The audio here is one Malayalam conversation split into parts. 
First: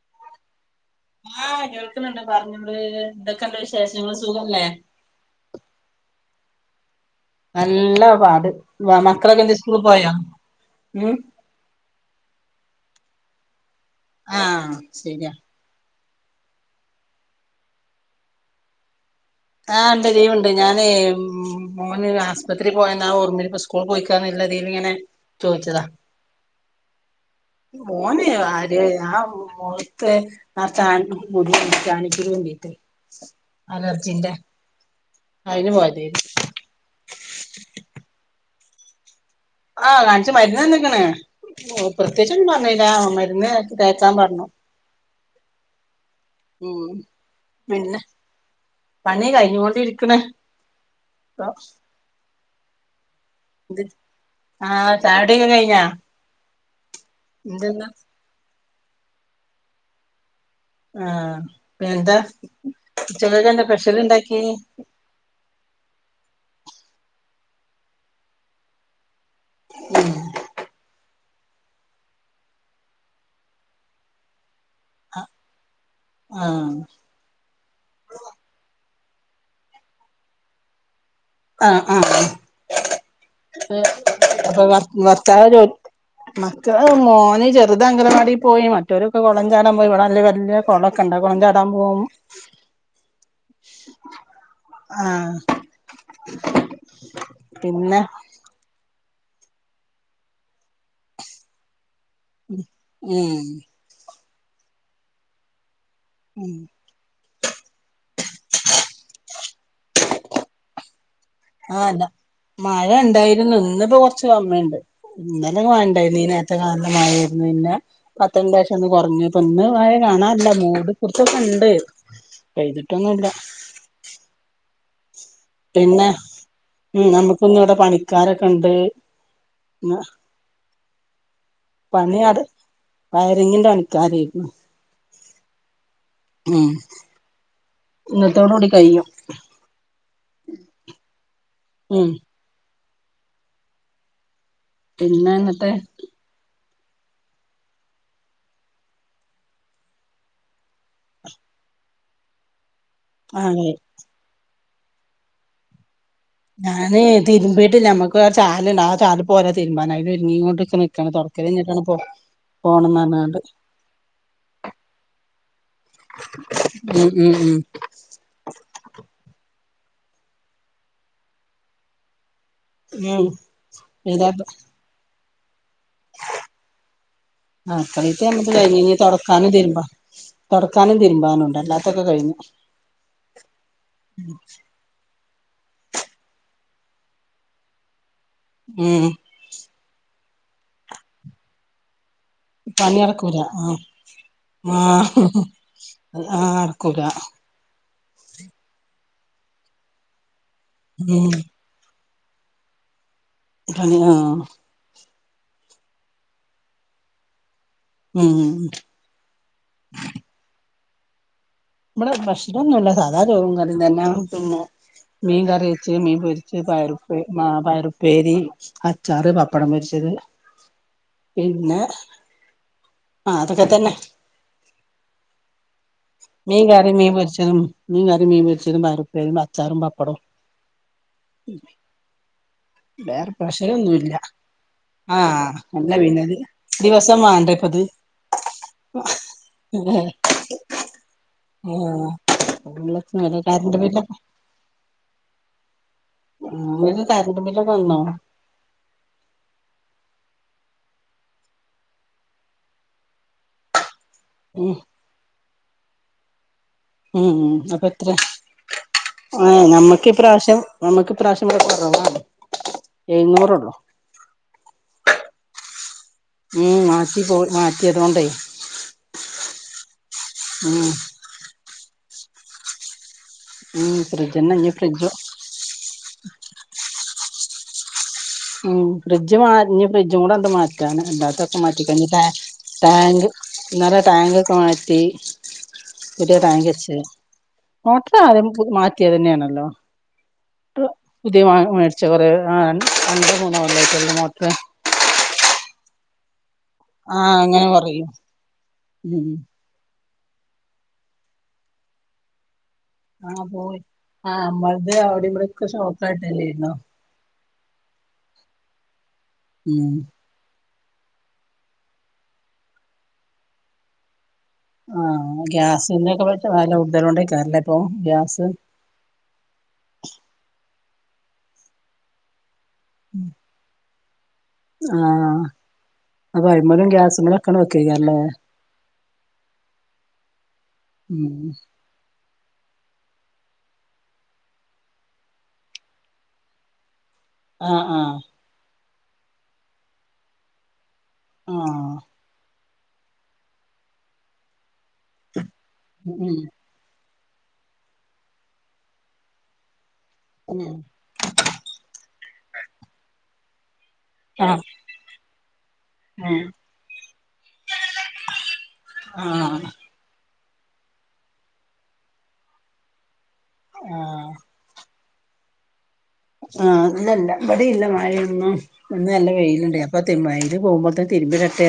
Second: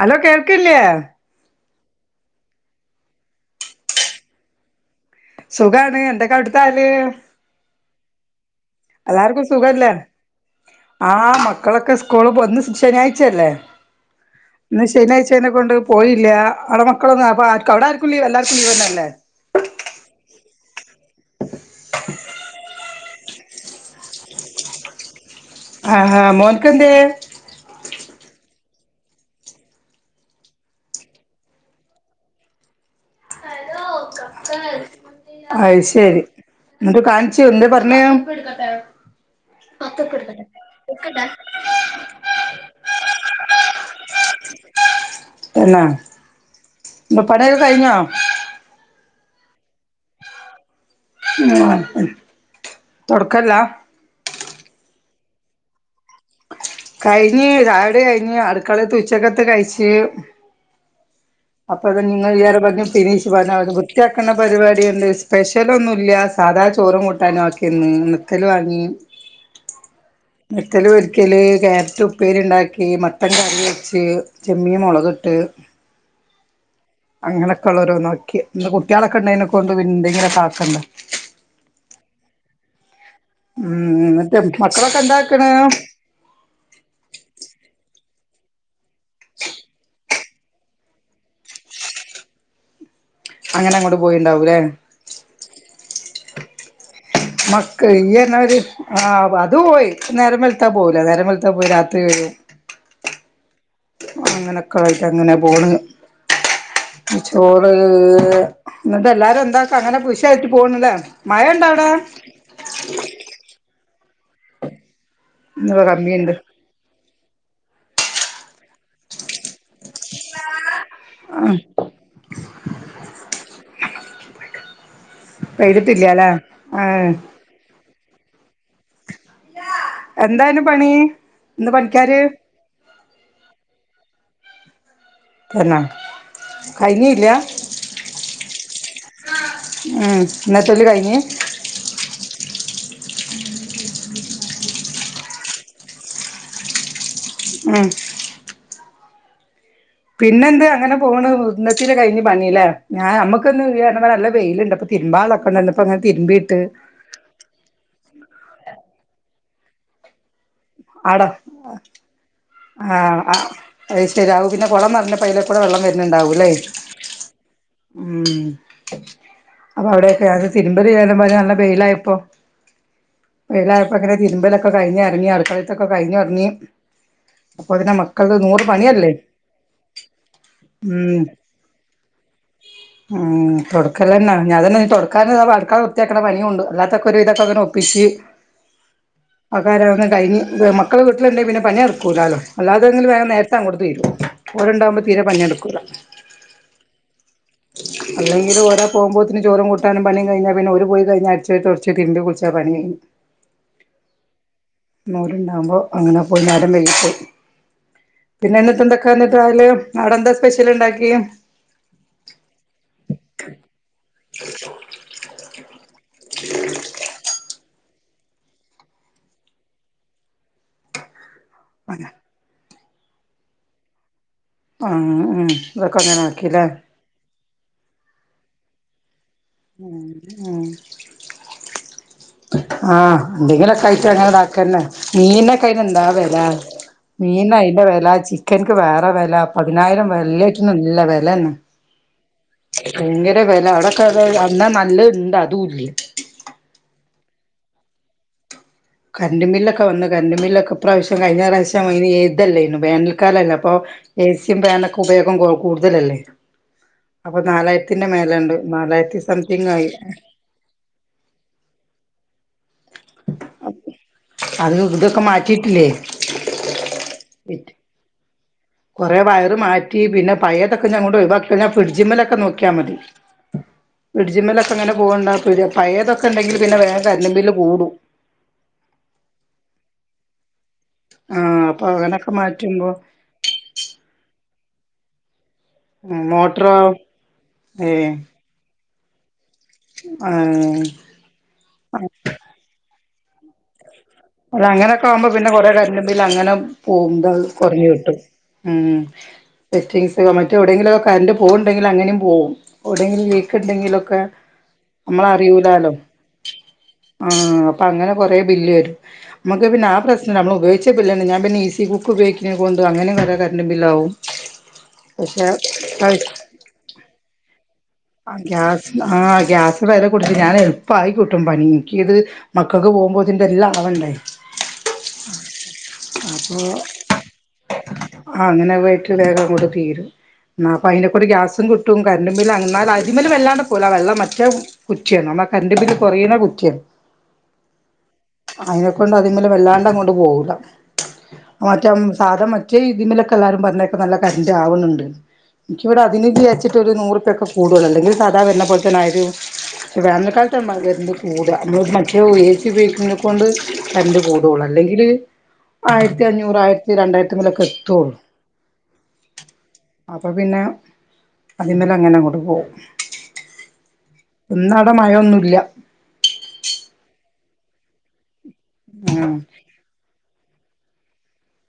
ഹലോ കേൾക്കില്ലേ ആഹ കേൾക്കുന്നുണ്ട് പറഞ്ഞ നള് എന്തൊക്കണ്ട വിശേഷങ്ങ സുഖല്ലേ സുഖാണ് എന്തൊക്കെ അടുത്ത ഹാല് നല്ല പാട് മക്കളൊക്കെ എല്ലർക്കും എന്തെ സ്കൂള് സുഖല്ലേ പോയോ ആ ഉം മക്കളൊക്കെ സ്കൂൾ പോന്ന് ശനിയാഴ്ചയല്ലേ ആഹ് ഇന്ന് ശരിയാ ശനിയാഴ്ച്ചെ കൊണ്ട് പോയില്ല അടെ മക്കളൊന്നും അപ്പവിട ആർക്കും ലീവ് എല്ലാവർക്കും ലീവ തന്നല്ലേ ആഹ് ഉണ്ട് ലീവുണ്ട് ഞാൻ മോന് ആശുപത്രി പോയ ഓർമ്മി ഇ സ്കൂൾ പോയിക്കാല്ലീതിൽ ഇങ്ങനെ ആഹ് ആ മോന്ക്ക് ന്തേ ഓനെ ആര് ആ മുഖത്ത് നിറച്ചു [unintelligible] അലർജിന്റെ അത് അയിന് പോയതേനി ശരി എന്നിട്ട് കാണിച്ചു എന്താ പറഞ്ഞ ആഹ് കാണിച്ചു മരുന്ന്ന്നക്കണ് ഓ പ്രത്യേകിച് ഒന്നും പറഞ്ഞില്ല മരുന്ന് തെക്കാൻ പറഞ്ഞു പിന്നെ ഉം പണിയൊക്കെ കഴിഞ്ഞോ പിന്നെ പണി കഴിഞ്ഞ് കൊണ്ടഇരിക്കണ് ആഹ് ആഹ് ചായ കുടിക്കെ കഴിഞ്ഞാ കഴിഞ്ഞ് എന്തെന്നാ ചായടി കഴിഞ്ഞ് അടുക്കളത്ത് ഉച്ചക്കത്ത് കഴിച്ച് ആഹ് അപ്പൊ അത് പിന്നെന്താ നിങ്ങൾ ഈ നേരാക്കുമ്പോക്ക് ഫിനീഷ് ഉച്ചക്കൊക്കെ പറഞ്ഞ എന്താ സ്പെഷ്യൽ വൃത്തിയാക്കണ്ട ഇണ്ടാക്കി പരിപാടി ഉണ്ട് സ്പെഷ്യല ഒന്നുംല്ല സാധാ ചോറും കൂട്ടാനും ആക്കിന്ന് നെക്കൽ വാങ്ങി നെക്കല് വ ക്കല് ക്യാരറ്റ് ഉപ്പേരി ഇണ്ടാക്കി മട്ടൻ കറി വെച്ച് ചെമ്മീ മുളക് ഇട്ട് ആഹ് അങ്ങനെയൊക്കെ ഉള്ളരോ നോക്കി ഇന്ന് കുട്ടികളൊക്കെ ഉണ്ടതിനെക്ക കൊണ്ട് പിന്തെങ്കിലും താക്കണ്ട ആഹ് ആഹ് ആ ഉം എന്നിട്ട് അപ്പൊ അപ്പൊ മക്കളൊക്കെ ഭർത്താവ് എന്താക്കണ് ജോ മക്കളെ മോന ചെറുത ആഗനവാ ടി പോയി മറ്റവരൊക്കെ കുളം ചാടാൻ പോയി ഇവിടെ വല്യ വല്യ കുളൊക്കെ ഉണ്ട കുളം ചാടാൻ പോവും അങ്ങനെ അങ്ങോട്ട് പോയിണ്ടാവൂല്ലേ. ആഹ് മക്ക പിന്നെ ഇയ്യ് പറേന്നമാരി ആഹ് അത് പോയി നേരം വെലുത്താ പോവുല നേരം വെലുത്താ പോയി രാത്രി വര ഉം അങ്ങനൊക്കൊയിട്ട് അങ്ങനെ പോണ് ഉം ചോറ് എന്നിട്ട് എല്ലാരും എന്താ അങ്ങനെ പുഷായിട്ട് പോണില്ലേ മഴ ഇണ്ട അവിടെ ആഹല്ല മഴ ഉണ്ടായിരുന്നു ഇന്നിപ്പോ കൊറച്ച് കമ്മിണ്ട് ഇന്നലെ ഇന്ന് മഴണ്ടായിരുന്നു കമ്മിയുണ്ട് നീനേരത്തൊക്കെ നല്ല മായിരുന്നു പിന്നെ പത്തെണ്ടാവശ്യം ഒന്ന് കുറഞ്ഞു. ഇപ്പൊ ഇന്ന് മഴ കാണല്ല മൂട് ആ കുറച്ചോക്ക ഇണ്ട് പഴ്തിട്ടൊന്നും ഇല്ല പിന്നെ പെയ്തിട്ടില്ലല്ലേ ആ ഉം നമ്മുക്കൊന്ന ഇവിടെ പണിക്കാരൊക്കെ ഉണ്ട് എന്താണ് പണി ഇന്ന് പണിക്കാര് പണിയാട് വയറിങ്ങിന്റെ പണിക്കാരായിന്നു. എന്നാ കഴിഞ്ഞ ഇല്ല ഇന്നത്തോട് കൂടി കഴിയും. ഉം ഇന്നത്തല് കഴിഞ്ഞ് ഉം പിന്നെ ഇന്നത്തെ ഉം പിന്നെ എന്ത് അങ്ങനെ പോണ് ഇന്നത്തില് കഴിഞ്ഞ് പണില്ലേ ഞാൻ നമ്മുക്കൊന്ന് അതെ ഇയ്യ് പറഞ്ഞ പോലെ നല്ല വെയിലുണ്ട്. തിരുമ്പളൊക്കണ്ടപ്പ ഇങ്ങ ഞാന് തിരുമ്പീട്ടില്ല നമ്മക്ക് ചാല ആ ചാല പോരാ തീരുബാന് ഇങ്ങോട്ടൊച്ച നക്കാണ് തുടക്കല് കഴിഞ്ഞിട്ടാണ് പ്പൊവ ആഹ ആ അത് ശരിയാകു അപ്പൊ പിന്നെ കുളം നിറഞ്ഞപ്പ അയില കൂടെ വെള്ളം വരുന്നുണ്ടാവും വുന്നണ്ടാവൂല്ലേ ഉം ഉം ഉം ഉം അപ്പൊ അവിടെയൊക്കെ അത് തിരുമ്പല് ചെയാല നല്ല വെയില ഇപ്പോ ഉം വെയിലായപ്പോ ഇങ്ങനെ ഇതാ തിരുമ്പലൊക്കെ കഴിഞ്ഞ് ഇറങ്ങി അടുക്കളത്തൊക്കെ കഴിഞ്ഞ് ഇറങ്ങിയത്. അട് കാളീതെ നമ്മ കഴിഞ് ഇനി തൊടക്കാനും തിരുമ്പാ തൊടക്കാനും ഉം തതിരുമ്പാനുംണ്ട്. അല്ലാത്തൊക്കെ കഴിഞ്ഞു. ഉം തൊടക്കല്ലന്നാ ഞാൻ തന്നെ തൊട അക്കാ അടുക്കള വൃത്തിയാക്കണ പണിയും ഉണ്ട്. അല്ലാത്തക്കെ ഒരുവിതൊക്കെ ഇങ്ങനെ ഒപ്പിച്ച്. ഉം ആക്കാര കഴിഞ്ഞ് മക്കള് വീട്ടിലുണ്ടെ പിന്നെ പണി കൂലല്ലോ പണി അല്ലാതെങ്കിൽ വേം നടക്കൂല നേരത്ത ആഹ് അങ്ങോട്ട് തീരും. ഓല് ഉണ്ടാകുമ്പോ തീരെ പണി നടക്കൂല്ല. ആ അർക്കൂല. അല്ലെങ്കില് ഓരാ പോവുമ്പോത്തിന് ചോറുകൂട്ടാനും പണിം കഴിഞ്ഞാ പിന്നെ ഓര് പോയ് ഉം കയ്ഞ്ഞാ അട്ച്ചോരി തൊട്ച്ച് തിര്മ്പി കുള്ച്ചാ പണിയെയ്ഞ്ഞ്. ആഹ് അ. ന്നോല്ണ്ടാവുമ്പോ, അങ്ങനെ പോയ് നേരമ്പൈകീട്ട് ഉം പിന്നെന്നിട്ട്ന്തൊക്കെന്നിട്ടയ്ല് അവ്ടെന്താ സ്പെഷ്യൽല് ണ്ടാക്കി ഇപടെ പെഷലൊന്നുല്ല സാധാ ചോറുങ്കറിയും തന്നെ ഇന്നും. മീൻ കറിയെച്ച് മീൻ പൊര്ച്ച് പയറുപ്പേ മാ പയറു പേരി അച്ചാറ് പപ്പടം പൊര്ച്ചത് പിന്നെ ആ തൊക്കെ ത്തന്നെ. ആ അ തൊക്കങ്ങനാക്കി ലെ എം മീൻ കറിം മീൻ പൊര്ചതും പയറുപ്പേരിം അച്ചാറും പപ്പടും. [inaudible] ആ ന്തെങ്കിലൊക്കായ്ട്ടങ്ങനെ താക്കന്നെ ആഹ് അല്ല മീൻനൊക്കയ്നെന്താവെല പിന്നത് ദിവസം വേണ്ടേ ഇപ്പത് മീനയ്ല് ല ചിക്കൻക്ക് വേറെ വെല പതിനായിരവല്ലേറ്റിനുല്ല വെ ഉം ല്ലേറ്റിനൊല ഭയങ്കര വെല അവിടൊക്കെ കര്ന്റ്ബില്ലൊക്ക് അത് [inaudible] അന്നാ നല്ലത് ഇണ്ട് അതും ഇല്ല ങ്ങനെ കര്ന്റ്ബില്ലൊക്കെ വന്നോ? കര്ന്റ്ബില്ലൊക്കെ വന്ന് കര്ന്റ്ബില്ലൊക്കെ ഇപ്പ്രാവ്ശ്യം കയ്ഞ്ഞറാശ്യ യ്ന് തെല്ലാര്ന്നോ വേനൽക്കാലല്ലെ പ്പൊ ഏസ്യും ഉം പാനൊക്കെ ഉപയോഗം കൂട്തലല്ലേ? ഉം അപെത്രെ നാലായിരത്തി ആ സംതിങ് ആയി നമ്മക്കിപ്പ്രാവ്ശ്യം നമ്മക്കിപ്പ്രാവ്ശ്യം വ് ആ. അത് തൊക്കെ മാറ്റിട്ടില്ലേ? ഉം മാറ്റി പൊ മാറ്റ്യേതൊണ്ടേ കുറെ വയറ് മാറ്റി പിന്നെ ഉം പയെതൊക്കെ ഞ്ഞങ്ങോണ്ട് ഒയ് വാക്കികയ്ഞ്ഞാ ഫിഡ്ജിമ്മലൊക്കെ നോക്ക്യാ മതി ഉം ഫ്രിഡ്ജന്നെ ഇനി ട്ജിമ്മലൊക്കെ ങ്ങനെ ഫ്രിഡ്ജ് പോവണ്ട പയേതൊക്കെ ണ്ടെങ്കിൽ പിന്നെ വേം കര്ന്റ്ബില്ല് കൂടും ഖം ഫിഡ്ജ് മാ മാറ്റ് ഞ്ഞ് ഫ്രിഡ്ജും കൂടെണ്ട് മാറ്റാൻ റ്റാണ് ല്ലാത്തൊക്കെ ആഹ് അപ്പൊ മാറ്റികയ്ഞ്ഞ് ട്ടാ അങ്ങനൊക്കെ മാറ്റുമ്പോ ട്ടാങ്ക് ന്നലെ ട്ടാങ്കൊക്കെ മാറ്റി പുത്യെ മോട്ടറോ ട്ടാങ്കെച്ച് ഏഹ് മോട്ട്റ് ആദ്യം പു മാറ്റ് റ്റ്യേതന്നെണല്ലോ ആഹ് ട്ട് പുത്യേ മേട്ച കൊറേ അ [unintelligible] [unintelligible] ല്ല അങ്ങനൊക്കാവ്മ്പോ പ്ന്നെ കൊറെ കര്ന്റ്ബില്ലങ്ങനെ ആ വ്മ്പൾ അങ്ങനെ പറയും കൊർഞ്ഞിട്ടും ഉം മറ്റെ എവ്ടെങ്കിലൊക്കെ കര്ണ്ട് പോവ്ണ്ടങ്കിലങ്ങനിം പോവും. ഓടെങ്കിലും ആ പോയി ലീക്ക്ണ്ടെങ്കിലൊക്കെ ആ നമ്മളത് അവിടെ ഇവിടെക്കെ ഞമ്മളറിയൂലാലോ ഷോക്കായിട്ടല്ലേരുന്നോ ആ അപ്പ ങ്ങനെ കൊറെ ബില്ല് വരും നമ്മക്ക് പിന്നെ ഉം ആ പ്രശ്നം നമ്മളുപയോയ്ച പില്ലെന്നെ ഞാ പിന്നെ ഈസി കുക്ക് പയോയ്ക്കിണെ കൊണ്ട് അങ്ങനെ കൊറെ കര്ന്റ്ബില്ലാവും ആ ഗ്യാസ്ൻ്റെ ക്കെ വെല കൂടുതലോനെയ്ക്കാരലെ പ്പൊ ഗ്യാസ് ആ ഗ്യാസ്‌ന് വെല കൂട്ടി ഞാനെൾപ്പായി കിട്ടും പണി ന്ക്കിത് മക്കക്ക് പോവുമ്പോത്ത്ന് ഇതെല്ലാം ആവണ്ടെ പോവുമ്പോത്തിനിതെല്ലാവണ്ടേ ആ ആ അങ്ങനാവയ്ക്ക് വേഗങ്ങോട്ട് തീരും ആ അപ്പൊ അയ്നക്കൂടെ ഉം ഗ്യാസും കിട്ടും കര് ന്നാൽ അതിമ്മല് വല്ലാണ്ട്ക്കൂല വെള്ളം മറ്റേ കുറ്റ്യാണ് നമ്മ കര്ബില്ല് കുറയ്ണ കുറ്റ്യാണ് അ ആ അയ്നെക്കൊണ്ട് അതിമ്മല് വല്ലാണ്ടങ്ങണ്ട് പോവൂലാ അ മറ്റം ആഹ് സാധാ മ് റ്റെ തിമ്മലൊക്കെ ല്ലാരും പറ്ഞ്ഞേക്ക നല്ല കര്ന്റാവ്ണ് ണ്ട്ന്ന് ഇന്ക്കിവ്ടെ ഉം അതിനിചാര്ച്ച്ട്ട് രു നൂറുർപ്യൊക്കെ കൂടുതല് ല്ലെങ്കില് സാധാ വര്ണ പോല്തന്നെ വേനൽകാൽത്താ ഉം കൂടാ ഏസി ഉപയോഗിക്ക്ണേകൊണ്ട് കര്ന്റ് കൂടൊള്ളൂ ആഹ് അല്ലെങ്കില് ആയിര്ത്തി ഉം അഞ്ഞൂറ് ആയ്ര്ത്തി രണ്ടായിരത്തിമ്മലൊക്കെ എത്തൊള്ളൂ ആഹ് അപ്പൊ പിന്നെ അതിമ്മലങ്ങോണ്ട് പോവും ആഹ മയൊന്നുമില്ല ആഹ ഇല്ലല്ലാ അബടെഇല്ല മഴൊന്നും ഇന്ന് നല്ല ഉം വെയിലുണ്ട് അപ്പൊ [unintelligible] പോകുമ്പോ തിരുമ്പി ഇടട്ടെ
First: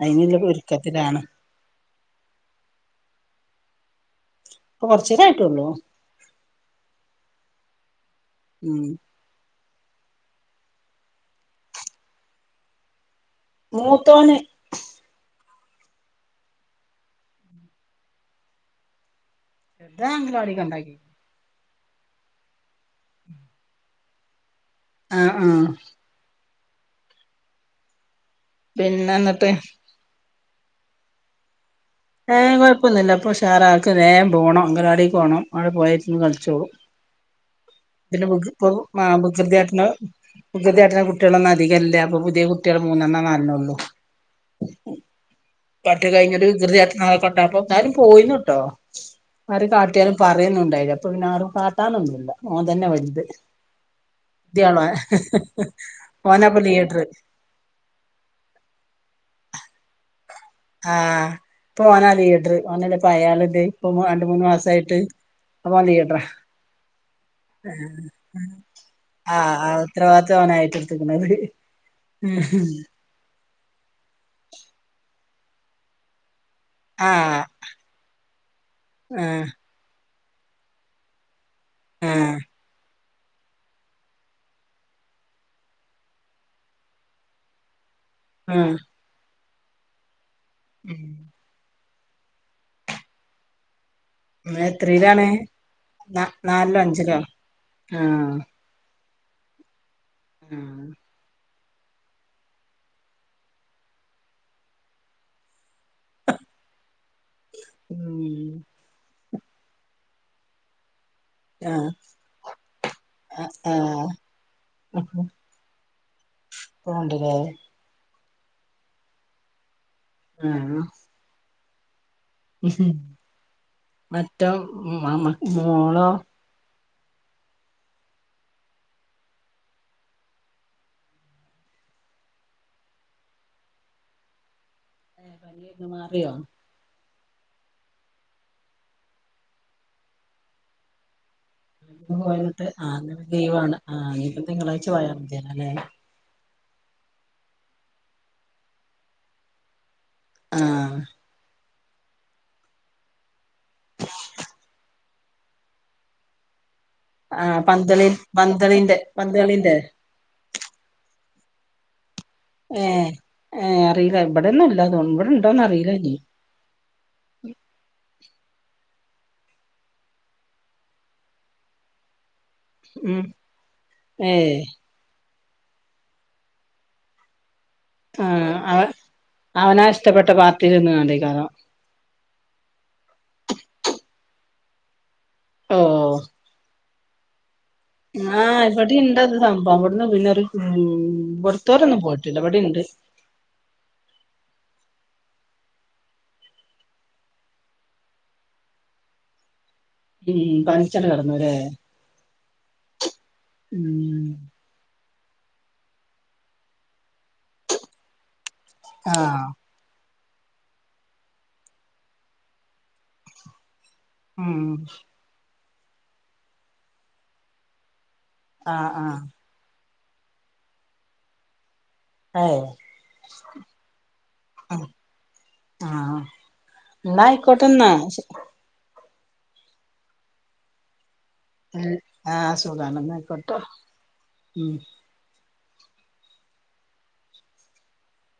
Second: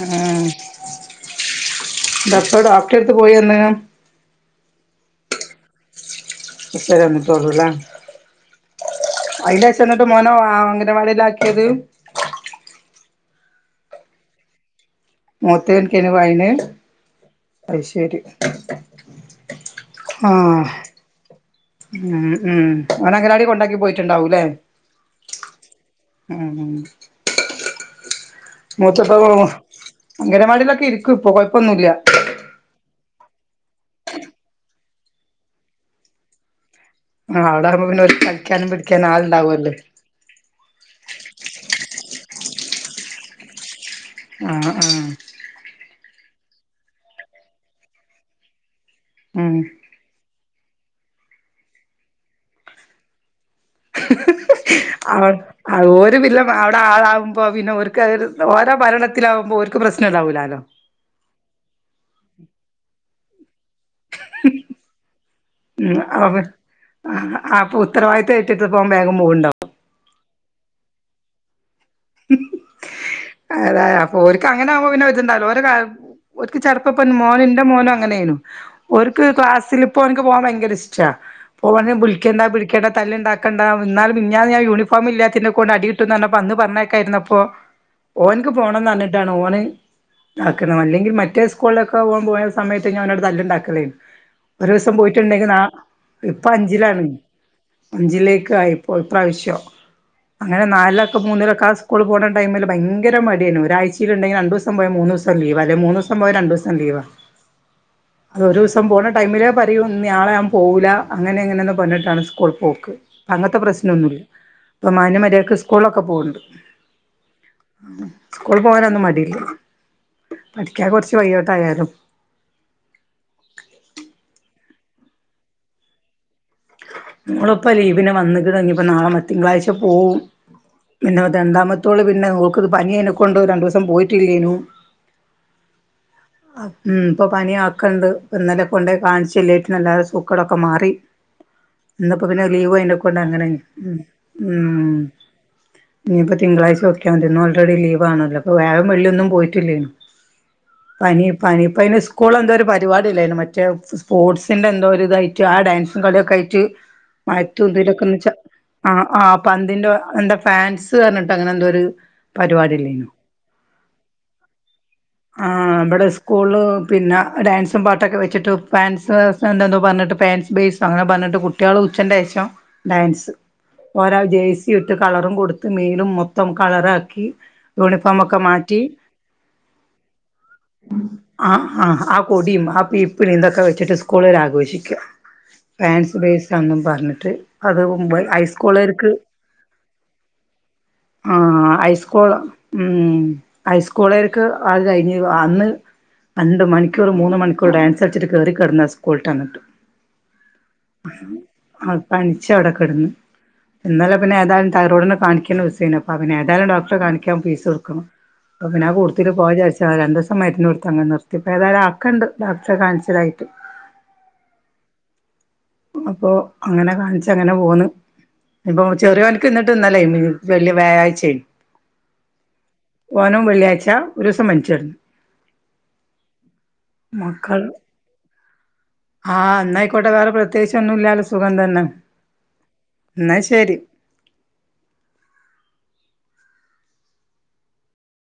ആ ഇപ്പോ ഡോക്ടർ ടെടുത്ത് പോയി വന്ന് കൊറച്ചരായിട്ടള്ളൂ ഇത്രരന്ന തോളൂല [unintelligible] ഉം അതിന്റ ശേഷം എന്നിട്ട് മോനെ അംഗനവാടിയിലാക്കിയത് മൂത്തോന്ന് മൂത്ത എനിക്കന് പോയീന് അയിശേരി [inaudible] അങ്ങനവാടിൽ കെണ്ടാക്കി ഉം ഉം ഓനെ അങ്ങവാടി കൊണ്ടാക്കി പോയിട്ടുണ്ടാവൂ അല്ലേ ആഹ ആഹ ആ ഉം പിന്നെ എന്നിട്ട് അംഗനവാടിലൊക്കെ ഇരിക്കും ഇപ്പോ കുഴപ്പൊന്നുമില്ല ഏ കൊഴപ്പൊന്നും ഇല്ല ഇപ്പൊ ഉഷാറ ആൾക്ക് വേഗം പോകണം അഗനവാടി പോകണം അവിടെ പോയിരുന്ന് കളിച്ചോളും ആ പിന്നെ ഇപ്പൊ കുസൃതിയായിട്ടുണ്ടാവും കുസൃതിയാ കുട്ടികളൊന്നും അധികമില്ല അപ്പൊ പുതിയ കുട്ടികൾ മൂന്നെണ്ണം നാലെണ്ണം ഉള്ളൂ ആഹ ആഹ പറ്റു കഴിഞ്ഞത് [unintelligible] അപ്പൊ എന്നാലും പോയിന്നു കേട്ടോ ഉം ആരും കാട്ടിയാലും പറയുന്നുണ്ടായില്ല അപ്പൊ പിന്നെ ആരും കാട്ടാനൊന്നുമില്ല ഓൻ തന്നെ വലുത് ഹി ദ്യാളോൻ ഹി ഹി ഒരു വില്ലം ഓനാപ്പൊ അവിടെ ലീഡർ ആളാവുമ്പോ പിന്നെക്ക് ഓര്ക്ക് ഓരോ ഭരണത്തിലാവുമ്പോ പ്രശ്നാണ്ടാവൂല ആഹ് ഇപ്പ ഓനാലീഡറ് ഓനല് പറയാറ്ണ്ട് ഇപ്പൊ രണ്ട് മൂന്ന് മാസായിട്ട് അവൻ ഉം ലീഡറ് അപ്പൊ ആഹ് അപ്പൊ ഉത്തരവാദിത്തം ഏറ്റെടുത്തപ്പോ അവൻ വേഗം ആ പോവുണ്ടോ ഉത്തരവാദിത്തമാണ് ഏറ്റ് എടുത്തിരിക്കുന്നത് അതെ അപ്പൊ ഒര്ക്ക് അങ്ങനെ ആവുമ്പോ പിന്നെ വച്ചണ്ടാവല്ലോ ഓര്ക ഒര്ക്ക് ചെറപ്പ ഇപ്പ എന്റെ മോനും അങ്ങനെയിരുന്നു ഒര്ക്ക് ആഹ് ക്ലാസ്സിൽ ഇപ്പോ എനിക്ക് പോവാൻ ഭയങ്കര ഇഷ്ട പോവന് ആഹ് വിളിക്കണ്ട പിടിക്കണ്ട തല്ലല്ണ്ടാക്കണ്ട എന്നാലും മിനിഞാന്ന് യൂണിഫോം ഇല്ലാത്തിതിനെ കൊണ്ട് അടി കിട്ടൂന്ന് അന്ന് പറഞ്ഞ യിരുന്നപ്പോ ഓനക്ക് ആഹ് പോണംന്ന് പറഞ്ഞിട്ടാണ് ഓന് ആക്കണം ഉം അല്ലെങ്കിൽ മറ്റേ സ്കൂളിലൊക്കെ പോകാൻ പോയ സമയത്ത് അവനിവിടെ തല്ലുണ്ടാക്കലേര്ന്ന് ഒരു ദിവസം എത്രയിലാണ് പോയിട്ടുണ്ടെങ്കി ന ന ഇപ്പ നാലിലോ അഞ്ചിലാണ് അഞ്ചിലോ ആഹ് അഞ്ചിലേക്ക് ആയി ഒര് പ്രാവശ്യം അങ്ങനെ ആഹ് നാലൊക്കെ മൂന്നിലൊക്ക സ്കൂൾ പോകണ്ട ടൈമിൽ ഭയങ്കര മടിയാണ് ഒരാഴ്ചയിലുണ്ടെങ്കിൽ രണ്ടു ദിവസം പോയാ മൂന്ന് ദിവസം ലീവാ ലെങ്കി മൂന്ന് ദിവസം പോയ രണ്ടു ദിവസം ലീവാണ് അത് ഒരു ഉം ദിവസം പോണ ടൈമിലേ പറയൂ നയാളെ ഞാൻ പോകൂല അങ്ങനെ എങ്ങനെയൊന്ന് ആഹ് പറഞ്ഞിട്ടാണ് സ്കൂൾ പോക്ക് അങ്ങനത്തെ ആഹ് പ്രശനമൊന്നുമില്ല ഇപ്പോൾ മാന്യമര്യാതക്ക് സ്കൂളൊക്കെ ഒക്കെ പോകുന്നുണ്ട് പോണ്ടില്ലേ സ്കൂൾ പോകാനൊന്നും മടിയില്ല പഠിക്കാൻ കുറച്ച് പുറകോട്ടയാലും ഉ മറ്റ മോളോ മോളിപ്പ ലീവിന് വന്ന്ക്കണ് ഇനിപ്പോ നാളെ തിങ്കളാഴ്ച പോവും പിന്നെ രണ്ടാമത്തോള പിന്നെ ഓക്ക് പനി അനെ കൊണ്ട് രണ്ടു ദിവസം പോയിട്ടില്ലേനു ഏഹ് പനിയൊ മാറിയോ ഉം ഇപ്പൊ പനിയ ആക്കണ്ട് ഇന്നലെകൊണ്ട് കാണിച്ചല്ലേട്ട് എല്ലാ സൂക്കടൊക്കെ മാറി ഇന്ന് എന്നപ്പോ പിന്നെ പോയിട്ട് ലീവ് ആഹ് ഇന്ന് അയിനെക്കെണ്ട് അങ്ങനെ ലീവാണ് ആഹ് ഇനിയിപ്പോ തിങ്കളാഴ്ച പോയാൽ മതിയല്ലോ അല്ലേ തിങ്കളാഴ് നോക്ക്യാമതി ന്ന് ഓൾ റെഡി ലീവണല്ലോ അപ്പോ വാഴം വള്ളിയൊന്നും പോയിട്ടില്ലായ്ന് ആഹ് പനി പനി അയിന് സ്കൂലെന്തോരു പരിപാടി ഇല്ലായിനോ മറ്റേ സ്പോട്സിൻ്റെ എന്തോരിതായിട്ട് ആ ഡാൻസ് കളിയൊക്കെ ആയിറ്റ് ആഹ് പന്തളി മറ്റുതിനക്കൊൻവെച്ച ആ പന്തളിന്റെ ആ പന്തളിന്റെ പന്തിന്റെ എന്താ ഫാൻസ്ന്ന്പർ അങ്ങനെന്തോരു പരിപാടില്ലേനു ഏഹ് ഏഹ് അറിയില്ല ഇവിടെന്നും ഇല്ല തോന്നുന്നു ഇവിടെ ആ ഉണ്ടോന്ന് അറിയില്ല വിടെ ഇനി സ്കൂള് പിന്ന ഡാൻസുംപാട്ടൊക്കെ വെച്ചിട്ട് പാൻറ്സസ്ണ്ടെന്ന് പറഞ്ഞിട്ട് പൻസ് ബേസ് അങ്ങനെ പറഞ്ഞിട്ട് കുട്ടികൾ ഉച്ചെന്റെഷം ഉം ഡാൻസ് ഓരാൾ ഏയ് ജേഴ്സിയുട്ട് കളറും കൊടുത് മീനും മൊത്തം കളറാക്കി യൂണിഫോമക്കെ ആഹ് അവ മാറ്റി അവനാ ഇഷ്ടപ്പെട്ട പാർട്ടിയിൽ നിന്നുകാണ്ടേക്കാരം ആഹ് ആ ആ കൊ ഡിംആ പ്പി പി നീന്തൊക്കെ വെച്ചിട്ട് സ്കൂളൊ രാഘോഷിക്ക ഫാൻസ് ഓഹ് ബേയ്സാന്നും പറഞ്ഞിട്ട് അത് മുമ്പേ ആഹ് ഇവിടെ ഹൈസ്കോളർക്ക് ഇണ്ട് അത് സംഭവം ഇവിടുന്ന് പിന്നെ ഒരു ഉം ആ ഇവിടുത്തോരൊന്നും ഹൈസ്കോള പോയിട്ടില്ല ഇവിടെ ഇണ്ട് ഉം ഹൈസ്കൂളർക്ക് അത് കഴിഞ്ഞു അന്ന് രണ്ടു മണിക്കൂർ മൂന്ന് മണിക്കൂർ ഡാൻസ് കളിച്ചിട്ട് കയറി കിടന്നാ സ്കൂൾട്ടന്നിട്ട് ഉം പനിച്ചങ്ങട് കിടന്നുല്ലേ ആ പനിച്ചവിടെ കെട്ന്ന് എന്നാല ഉം പിന്നെ ഏതായാലും തൈറോഡിനെ കാണിക്കന്നിച്ചീനു അപ്പ ഏതാലും ഡോക്ടറെ കാണിക്കാ പീസ് കൊടുക്കണം അപ്പ പിന്നെ ആകൂടുതിൽ ആഹ് പോയ ചചരിച്ചാ രണ്ട് മരുന്നോടുത്ത് അങ്ങന് നിർത്തിപ്പേതാലും ആക്കണ്ട് ഡോക്ടറെ കാൺച്ച്തായിട്ട് ഉം ഇന്ന്പ്പൊ അങ്ങനെ കാണിച്ചങ്ങനെ പോന്ന് നിപ്പൊ ആഹ് ആഹ് ചെറിയോൻക്ക് നിട്ട് എനി വല്യ വ്യായാഴ്ചയ് ഏഹ് ഓനും വെള്ളിയാഴ്ച ഒരുസം പനിച്ചെട്ന്ന് ആഹ മക്കൾ ന്നായിക്കോട്ടന്നാ ആഹ് എന്നായിക്കോട്ടെ വേറെ പ്രത്യേകിച്ചൊന്നുല്ലാലൊ ആഹ് സുഖാണന്ന്ക്കോട്ടോ ശരി ഉം